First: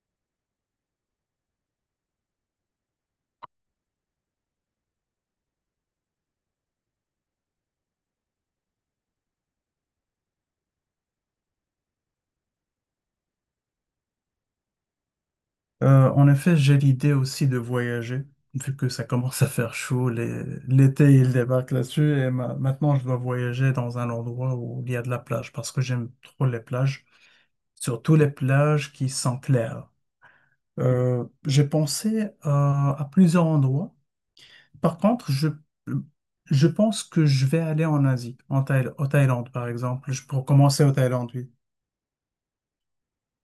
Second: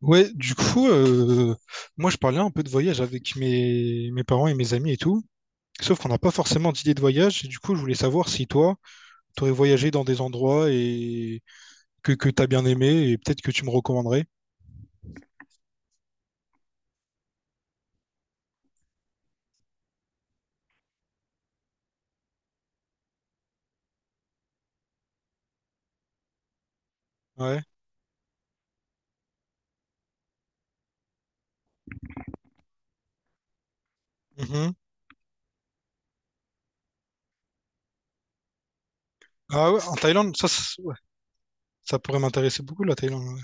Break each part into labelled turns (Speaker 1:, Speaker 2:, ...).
Speaker 1: Ouais, du coup, euh, moi je parlais un peu de voyage avec mes parents et mes amis et tout. Sauf qu'on n'a pas forcément d'idée de voyage. Et du coup, je voulais savoir si toi, tu aurais voyagé dans des endroits et que tu as bien aimé et peut-être que tu me recommanderais.
Speaker 2: En effet, j'ai l'idée aussi de voyager, vu que ça commence à faire chaud, l'été il débarque là-dessus, et maintenant je dois voyager dans un endroit où il y a de la plage, parce que j'aime trop les plages,
Speaker 1: Ouais.
Speaker 2: surtout les plages qui sont claires. J'ai pensé à plusieurs endroits.
Speaker 1: Mhm.
Speaker 2: Par contre, je pense que je vais aller en Asie, au Thaïlande par
Speaker 1: Ah ouais, en
Speaker 2: exemple.
Speaker 1: Thaïlande,
Speaker 2: Pour
Speaker 1: ça, c'est-
Speaker 2: commencer au
Speaker 1: ouais,
Speaker 2: Thaïlande, oui.
Speaker 1: ça pourrait m'intéresser beaucoup, la Thaïlande.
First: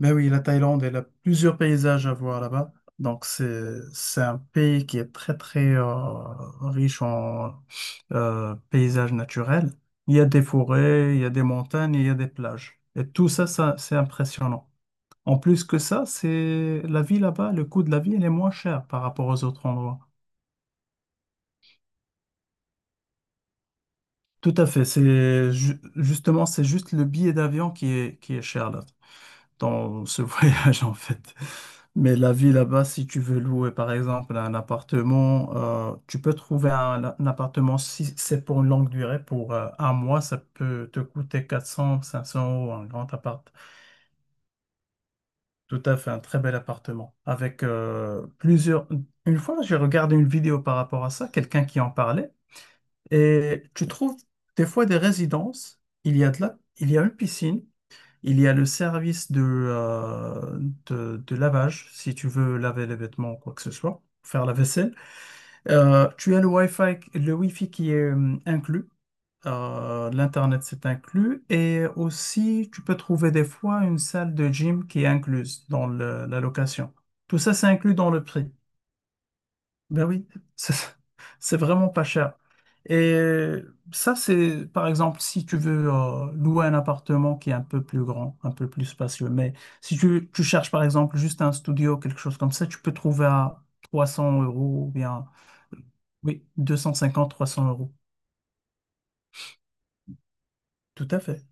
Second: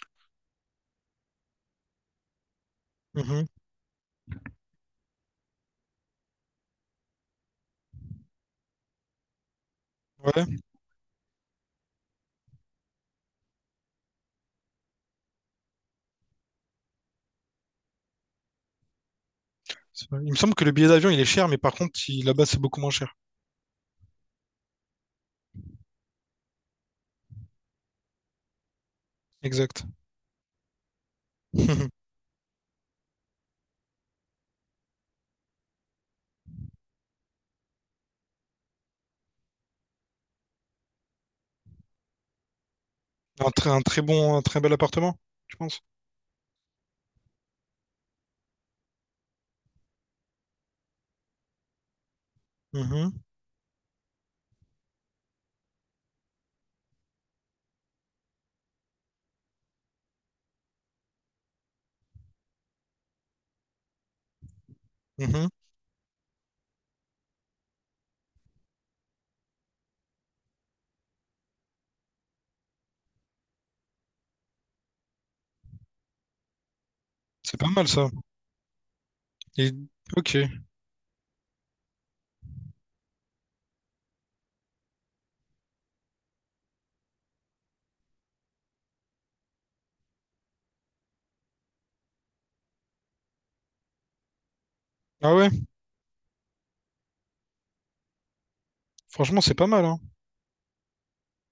Speaker 2: Mais oui, la Thaïlande, elle a plusieurs paysages à voir là-bas.
Speaker 1: Ouais.
Speaker 2: Donc,
Speaker 1: Mhm.
Speaker 2: c'est un pays qui est très, très riche en paysages naturels. Il y a des
Speaker 1: Ouais.
Speaker 2: forêts, il y a des montagnes, il y a des plages. Et tout ça, ça, c'est impressionnant. En plus que ça, c'est la vie là-bas, le coût de la vie, elle est moins chère par rapport aux autres endroits.
Speaker 1: C'est vrai. Il me semble que le billet d'avion, il est cher, mais par contre, il- là-bas, c'est beaucoup moins cher.
Speaker 2: Tout à fait. C'est justement, c'est juste le billet d'avion qui est cher là,
Speaker 1: Exact.
Speaker 2: dans ce voyage en fait. Mais la vie là-bas, si tu veux louer par exemple un appartement, tu peux trouver un appartement si c'est pour une longue durée, pour un mois, ça peut te coûter 400, cinq cents euros, un grand appart.
Speaker 1: Un très bon, un très bel appartement, je
Speaker 2: Tout
Speaker 1: pense.
Speaker 2: à fait, un très bel appartement. Avec plusieurs. Une fois, j'ai regardé une vidéo par rapport à ça, quelqu'un qui en parlait,
Speaker 1: Mhm.
Speaker 2: et tu trouves des fois des résidences, il y a il y a une piscine. Il y a le service de lavage, si tu veux laver les vêtements ou quoi que ce soit, faire la vaisselle.
Speaker 1: Mhm.
Speaker 2: Tu as le Wi-Fi qui est inclus. L'Internet, c'est inclus. Et aussi, tu peux trouver des fois une salle de gym qui est incluse dans la location. Tout ça,
Speaker 1: C'est
Speaker 2: c'est
Speaker 1: pas mal
Speaker 2: inclus
Speaker 1: ça.
Speaker 2: dans le prix.
Speaker 1: Et...
Speaker 2: Ben oui,
Speaker 1: Ok.
Speaker 2: c'est c'est vraiment pas cher. Et ça, c'est par exemple si tu veux louer un appartement qui est un peu plus grand, un peu plus spacieux. Mais si tu cherches par exemple juste un studio, quelque chose comme ça, tu peux trouver à 300 € ou bien
Speaker 1: Ah ouais,
Speaker 2: oui, 250, 300 euros.
Speaker 1: franchement, c'est pas mal, hein.
Speaker 2: Tout à fait.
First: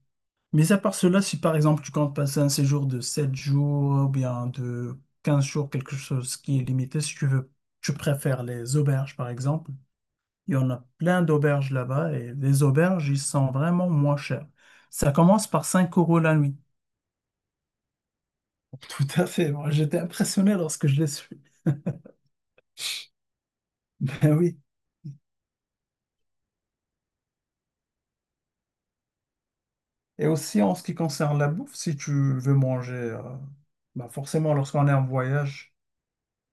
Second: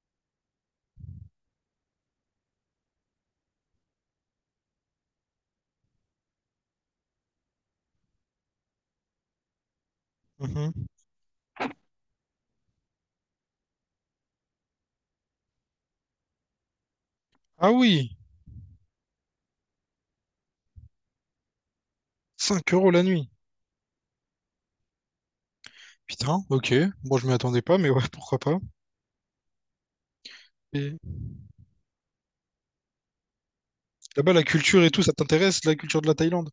Speaker 2: Mais à part cela, si par exemple tu comptes passer un séjour de 7 jours ou bien de 15 jours, quelque chose qui est limité, si tu veux, tu préfères les auberges par exemple. Il y en a
Speaker 1: Mhm.
Speaker 2: plein d'auberges là-bas et les auberges, ils sont vraiment moins chers. Ça commence par 5 € la nuit.
Speaker 1: Ah oui,
Speaker 2: Tout à fait. Moi, j'étais impressionné lorsque je les suis.
Speaker 1: 5 euros la nuit.
Speaker 2: Ben oui.
Speaker 1: Putain, ok. Bon, je m'y attendais pas, mais ouais, pourquoi pas.
Speaker 2: Et aussi, en ce qui
Speaker 1: Et
Speaker 2: concerne la bouffe, si tu veux manger, bah
Speaker 1: là-bas, la
Speaker 2: forcément,
Speaker 1: culture
Speaker 2: lorsqu'on
Speaker 1: et
Speaker 2: est
Speaker 1: tout,
Speaker 2: en
Speaker 1: ça t'intéresse, la
Speaker 2: voyage,
Speaker 1: culture de la Thaïlande?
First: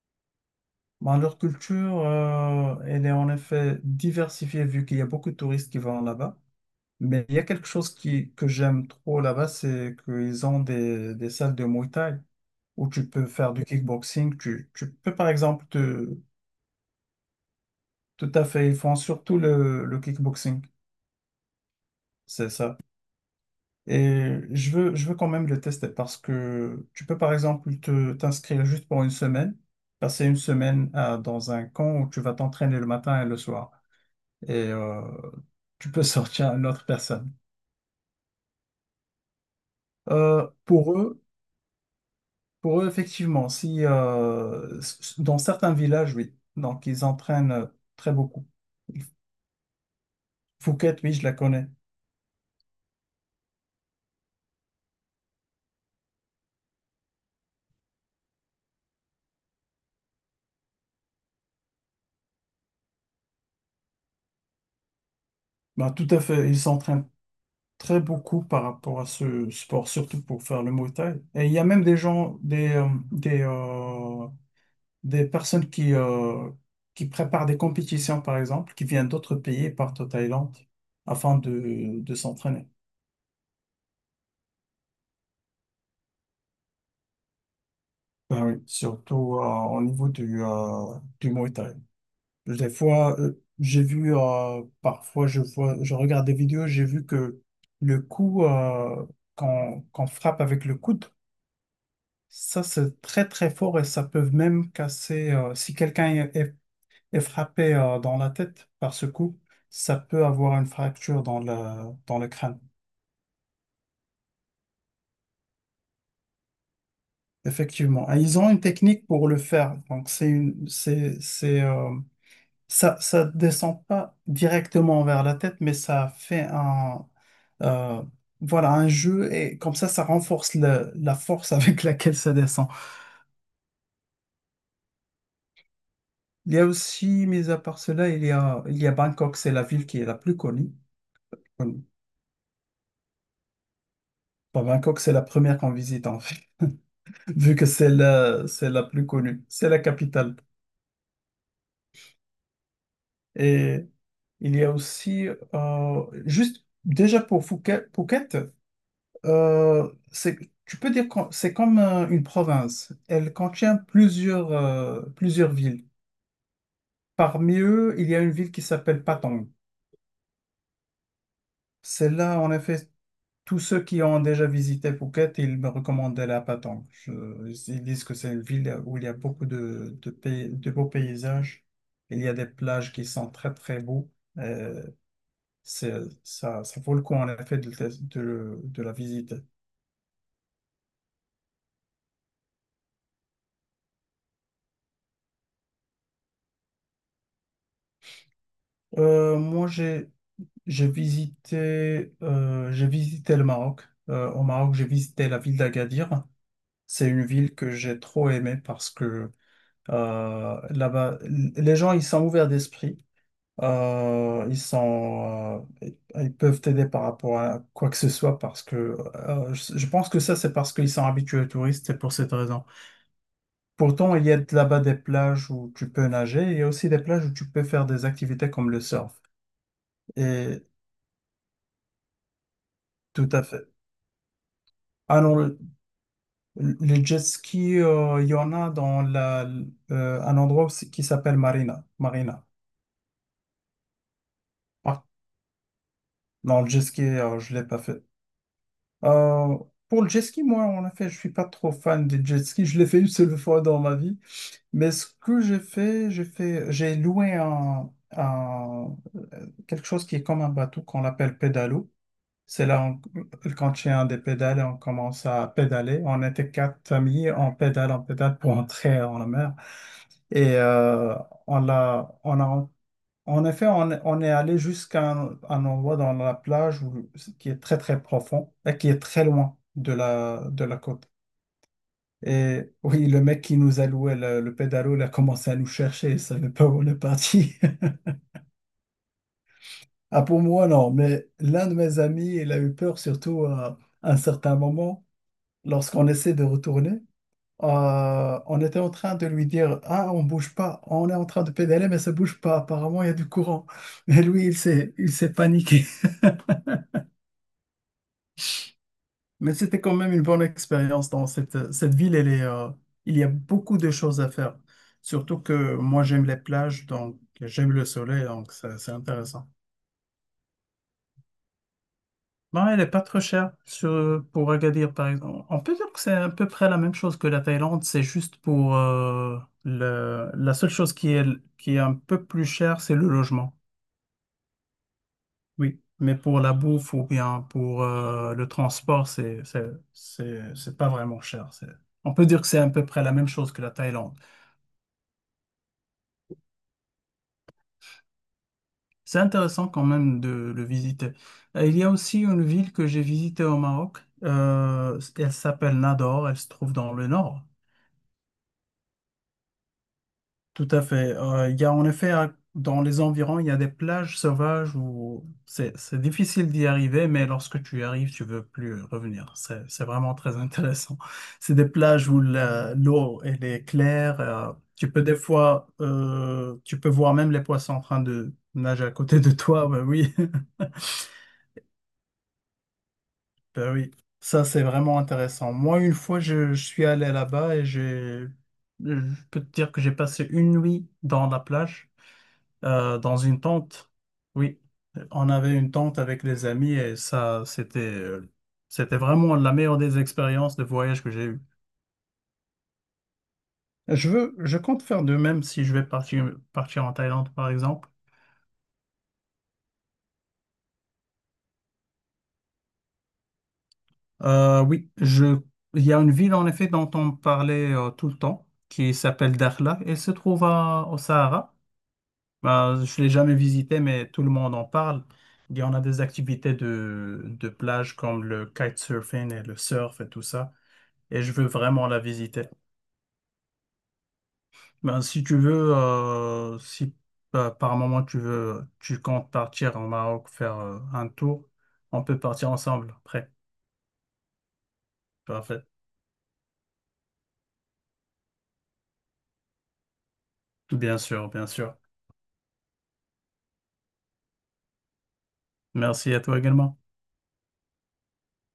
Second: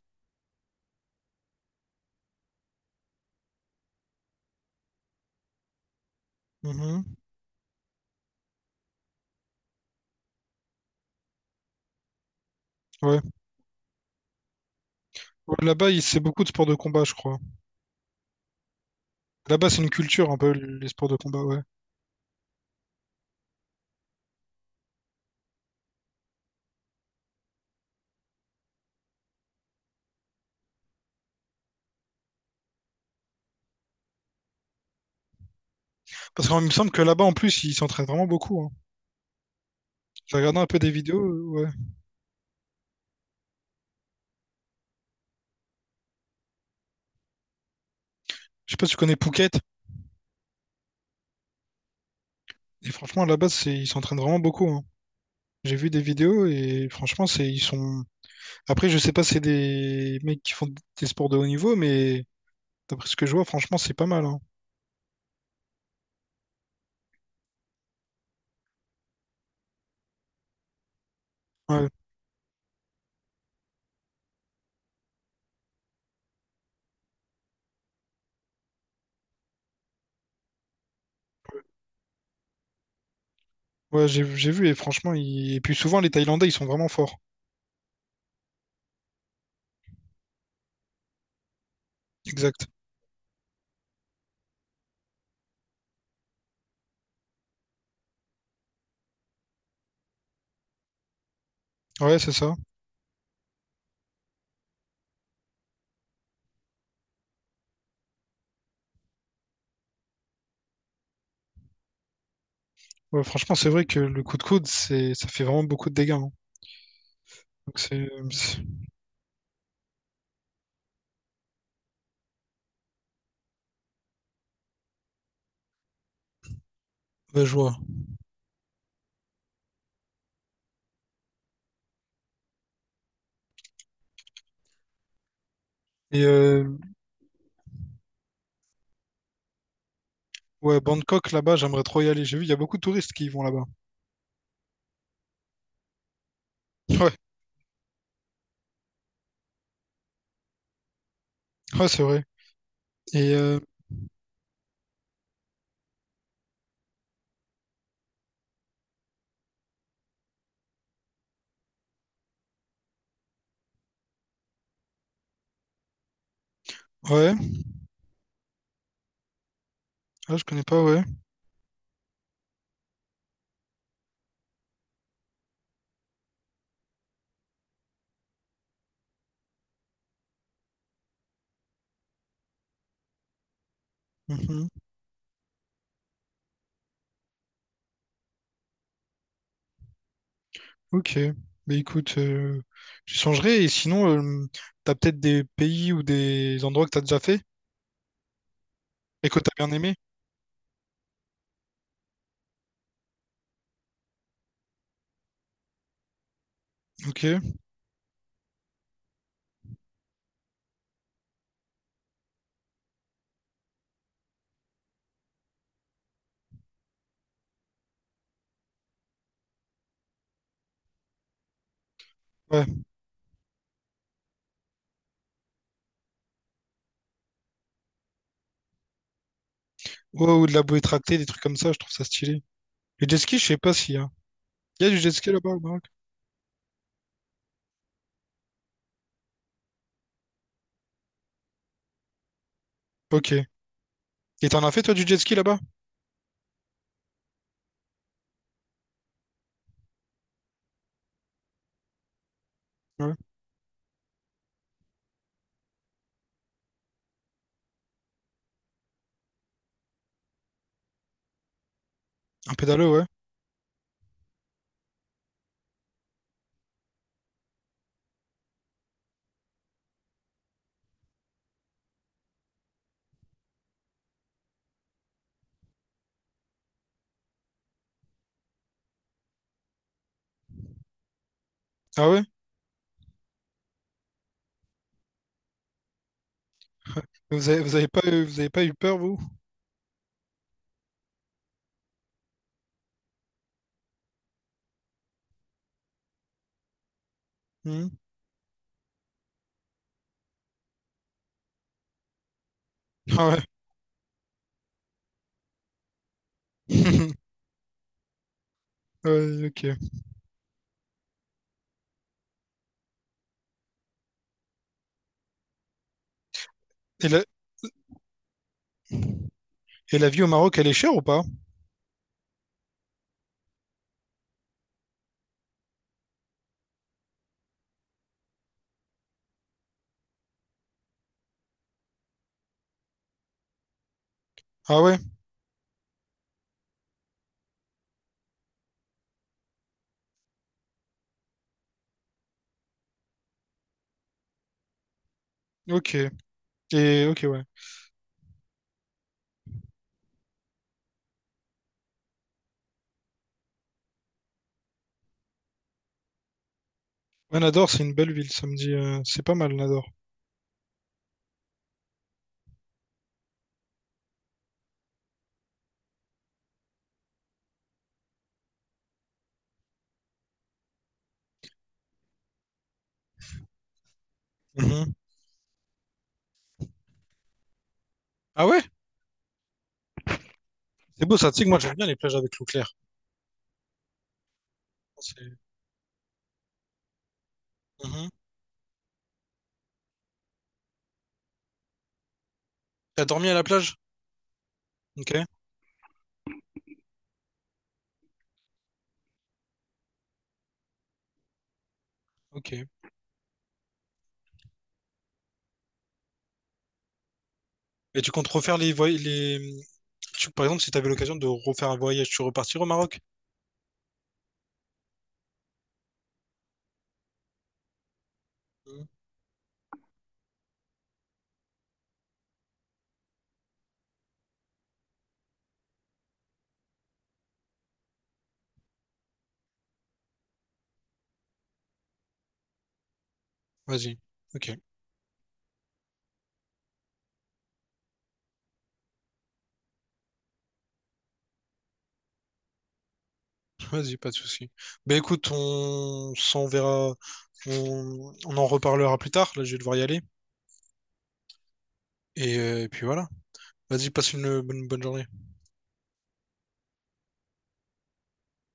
Speaker 2: bah, leur culture, elle est en effet diversifiée vu qu'il y a beaucoup de touristes qui vont là-bas.
Speaker 1: Mhm.
Speaker 2: Mais il y a quelque chose que j'aime trop là-bas, c'est qu'ils ont des salles de Muay Thai où tu
Speaker 1: Ouais.
Speaker 2: peux faire du kickboxing. Tu peux, par
Speaker 1: Ouais,
Speaker 2: exemple,
Speaker 1: là-bas, il- c'est beaucoup de sports de combat, je crois.
Speaker 2: tout à fait, ils font surtout
Speaker 1: Là-bas, c'est
Speaker 2: le,
Speaker 1: une
Speaker 2: le
Speaker 1: culture un peu,
Speaker 2: kickboxing.
Speaker 1: les sports de combat, ouais.
Speaker 2: C'est ça. Et je veux quand même le tester parce que tu peux, par exemple, t'inscrire juste pour une semaine, passer une semaine dans un camp où tu vas t'entraîner le matin et le soir. Et tu peux
Speaker 1: Parce
Speaker 2: sortir à
Speaker 1: qu'il
Speaker 2: une
Speaker 1: me
Speaker 2: autre
Speaker 1: semble que là-bas,
Speaker 2: personne.
Speaker 1: en plus, ils s'entraînent vraiment beaucoup, hein. J'ai
Speaker 2: Euh,
Speaker 1: regardé un peu
Speaker 2: pour
Speaker 1: des
Speaker 2: eux,
Speaker 1: vidéos, ouais.
Speaker 2: Pour eux, effectivement, si dans certains villages, oui. Donc, ils entraînent très beaucoup.
Speaker 1: Je sais pas si tu connais Phuket.
Speaker 2: Fouquet, oui, je la connais.
Speaker 1: Et franchement, là-bas, c'est, ils s'entraînent vraiment beaucoup, hein. J'ai vu des vidéos et franchement, c'est, ils sont. Après, je sais pas si c'est des mecs qui font des sports de haut niveau, mais d'après ce que je vois, franchement, c'est pas mal, hein.
Speaker 2: Bah, tout à fait. Ils s'entraînent très beaucoup par rapport à ce sport, surtout pour faire le Muay Thai. Et il y a même
Speaker 1: Ouais,
Speaker 2: des personnes qui préparent des compétitions, par exemple, qui viennent d'autres pays, partent au Thaïlande afin de s'entraîner.
Speaker 1: ouais, j'ai vu et franchement, ils- et puis souvent les Thaïlandais, ils sont vraiment forts.
Speaker 2: Ben oui, surtout au niveau du Muay Thai.
Speaker 1: Exact.
Speaker 2: Des fois, parfois, je regarde des vidéos, j'ai vu que le coup qu'on frappe avec le coude,
Speaker 1: Ouais, c'est ça.
Speaker 2: ça, c'est très, très fort et ça peut même casser, si quelqu'un est est frappé dans la tête par ce coup, ça peut avoir une fracture dans le crâne.
Speaker 1: Ouais, franchement, c'est vrai que le coup de coude, c'est, ça fait vraiment beaucoup de dégâts, hein. Donc
Speaker 2: Effectivement. Et ils ont
Speaker 1: c'est-
Speaker 2: une technique pour le faire. Donc, c'est une, c'est, ça, ça descend pas directement vers la tête, mais ça fait
Speaker 1: ouais, je vois.
Speaker 2: euh, voilà, un jeu et comme ça renforce la force avec laquelle ça descend.
Speaker 1: Et
Speaker 2: Il y a aussi, mis à part cela, il y a Bangkok, c'est la ville qui est la plus connue.
Speaker 1: ouais, Bangkok là-bas,
Speaker 2: Connue.
Speaker 1: j'aimerais trop y aller. J'ai vu, il y a beaucoup de touristes qui y vont là-bas.
Speaker 2: Bon, Bangkok, c'est la première qu'on visite, en fait, vu que c'est la plus connue, c'est la capitale.
Speaker 1: Ouais, ouais, c'est vrai. Et
Speaker 2: Et il y a aussi, juste déjà pour Phuket, euh, c'est, tu peux dire que c'est comme une province. Elle contient plusieurs villes.
Speaker 1: ouais,
Speaker 2: Parmi eux, il y a une ville qui s'appelle Patong.
Speaker 1: ah, je connais pas, ouais.
Speaker 2: Celle-là, en effet, tous ceux qui ont déjà visité Phuket, ils me recommandaient la Patong. Ils disent que c'est une ville où il y a beaucoup de beaux paysages. Il y a des plages qui sont très, très beaux.
Speaker 1: Mhm.
Speaker 2: Euh, c'est, Ça, ça vaut le coup, en effet, de la visiter.
Speaker 1: Ok. Mais écoute, j'y songerai. Et sinon, t'as peut-être des pays ou des endroits que t'as déjà fait et que t'as
Speaker 2: Moi,
Speaker 1: bien aimé.
Speaker 2: j'ai visité le Maroc. Au Maroc, j'ai visité la ville d'Agadir. C'est
Speaker 1: Ok.
Speaker 2: une ville que j'ai trop aimée parce que là-bas, les gens, ils sont ouverts d'esprit. Euh, ils sont, euh, Ils peuvent t'aider par rapport à quoi que ce soit parce que je pense que ça, c'est parce qu'ils sont habitués aux touristes, c'est pour cette raison.
Speaker 1: Ouais.
Speaker 2: Pourtant, il y a là-bas des plages où tu peux nager, il y a aussi des plages où tu peux faire des activités comme le surf.
Speaker 1: Ouais, ou de la
Speaker 2: Et
Speaker 1: bouée tractée, des trucs comme ça, je trouve ça stylé. Le jet
Speaker 2: tout
Speaker 1: ski,
Speaker 2: à
Speaker 1: je sais
Speaker 2: fait.
Speaker 1: pas s'il y a. Il y a du jet
Speaker 2: Ah
Speaker 1: ski
Speaker 2: non,
Speaker 1: là-bas
Speaker 2: le,
Speaker 1: au Maroc?
Speaker 2: le jet ski, il y en a dans un endroit aussi qui s'appelle Marina. Marina.
Speaker 1: Ok. Et t'en as fait toi
Speaker 2: Ah,
Speaker 1: du jet ski là-bas?
Speaker 2: non, le jet ski, je ne l'ai pas fait. Euh, pour le jet ski, moi, on en fait. Je suis pas trop fan des jet ski. Je l'ai fait une
Speaker 1: Ouais.
Speaker 2: seule fois dans ma vie. Mais ce que j'ai loué quelque chose qui est comme un bateau qu'on l'appelle pédalo.
Speaker 1: Un
Speaker 2: C'est là,
Speaker 1: pédalo, ouais.
Speaker 2: quand il y a un des pédales, on commence à pédaler. On était quatre familles, on pédale pour entrer dans la mer. Et on a en effet, on est allé jusqu'à un endroit dans la plage qui est très très profond et qui est très loin de la côte.
Speaker 1: Ah ouais?
Speaker 2: Et oui, le mec qui nous a loué le pédalo, il a commencé à nous chercher, il savait pas où on est parti.
Speaker 1: Vous avez pas eu peur, vous?
Speaker 2: Ah, pour moi, non, mais l'un de mes amis, il a eu peur surtout à un certain moment, lorsqu'on essaie de retourner.
Speaker 1: Hmm.
Speaker 2: On était en train de lui dire: Ah, on bouge pas, on est en train de pédaler, mais ça bouge pas, apparemment il y a
Speaker 1: Ah
Speaker 2: du
Speaker 1: ouais.
Speaker 2: courant. Mais lui, il s'est paniqué.
Speaker 1: Ouais,
Speaker 2: Mais
Speaker 1: ok.
Speaker 2: c'était quand même une bonne expérience dans cette ville. Il y a beaucoup de choses à faire. Surtout que moi, j'aime les plages,
Speaker 1: Et
Speaker 2: donc
Speaker 1: la,
Speaker 2: j'aime le soleil, donc c'est intéressant.
Speaker 1: et la vie au Maroc, elle est chère ou pas?
Speaker 2: Non, elle n'est pas trop chère pour Agadir, par exemple. On peut dire que c'est à peu près la même chose que la Thaïlande. C'est juste pour la seule chose qui est un peu plus chère, c'est le logement.
Speaker 1: Ah ouais?
Speaker 2: Oui, mais pour la bouffe ou bien pour le transport, c'est pas vraiment cher. On peut dire que c'est à peu près la même chose que la Thaïlande.
Speaker 1: Ok. Et ok, ouais.
Speaker 2: C'est intéressant quand même de le visiter. Il y a aussi une ville que j'ai visitée au Maroc. Elle s'appelle Nador. Elle se trouve dans le
Speaker 1: Ouais,
Speaker 2: nord.
Speaker 1: Nador, c'est une belle ville, ça me dit. Euh, c'est pas mal, Nador.
Speaker 2: Tout à fait. Il y a en effet, dans les environs, il y a des plages sauvages où c'est difficile d'y arriver, mais lorsque tu y arrives, tu veux plus revenir. C'est vraiment très intéressant. C'est des plages où l'eau, elle est claire.
Speaker 1: Mhm.
Speaker 2: Tu peux des fois, tu peux voir même les poissons en train de
Speaker 1: Ah ouais?
Speaker 2: nager à côté de toi. Ben oui,
Speaker 1: C'est beau ça, tu sais que moi j'aime bien les plages avec l'eau claire.
Speaker 2: ben oui. Ça, c'est vraiment
Speaker 1: C'est-
Speaker 2: intéressant. Moi, une fois, je suis allé là-bas
Speaker 1: Mhm.
Speaker 2: je peux te dire que j'ai passé une nuit dans la plage,
Speaker 1: T'as
Speaker 2: dans
Speaker 1: dormi à
Speaker 2: une
Speaker 1: la plage?
Speaker 2: tente. Oui,
Speaker 1: Ok.
Speaker 2: on avait une tente avec les amis et ça, c'était vraiment la meilleure des expériences de voyage que j'ai eues.
Speaker 1: Ok.
Speaker 2: Je compte faire de même si je vais partir en Thaïlande, par exemple.
Speaker 1: Et tu comptes refaire les, voy- les, tu- Par exemple, si tu avais l'occasion de refaire un voyage, tu repartirais au Maroc?
Speaker 2: Oui, il y a une ville, en effet, dont on parlait tout le temps,
Speaker 1: Mhm.
Speaker 2: qui s'appelle Dakhla et se trouve au Sahara. Ben, je ne l'ai jamais visitée, mais tout le monde en parle. Il y en a des activités de plage comme le kitesurfing et le surf et tout ça. Et je veux vraiment la visiter.
Speaker 1: Vas-y. Ok,
Speaker 2: Ben, si tu veux, si par moment tu comptes partir au Maroc faire un tour, on peut partir ensemble après.
Speaker 1: vas-y, pas de souci. Ben écoute,
Speaker 2: Parfait.
Speaker 1: on s'en verra, on en reparlera plus tard. Là, je vais devoir y aller.
Speaker 2: Bien sûr, bien sûr.
Speaker 1: Et puis voilà. Vas-y, passe une bonne journée.
Speaker 2: Merci à toi également.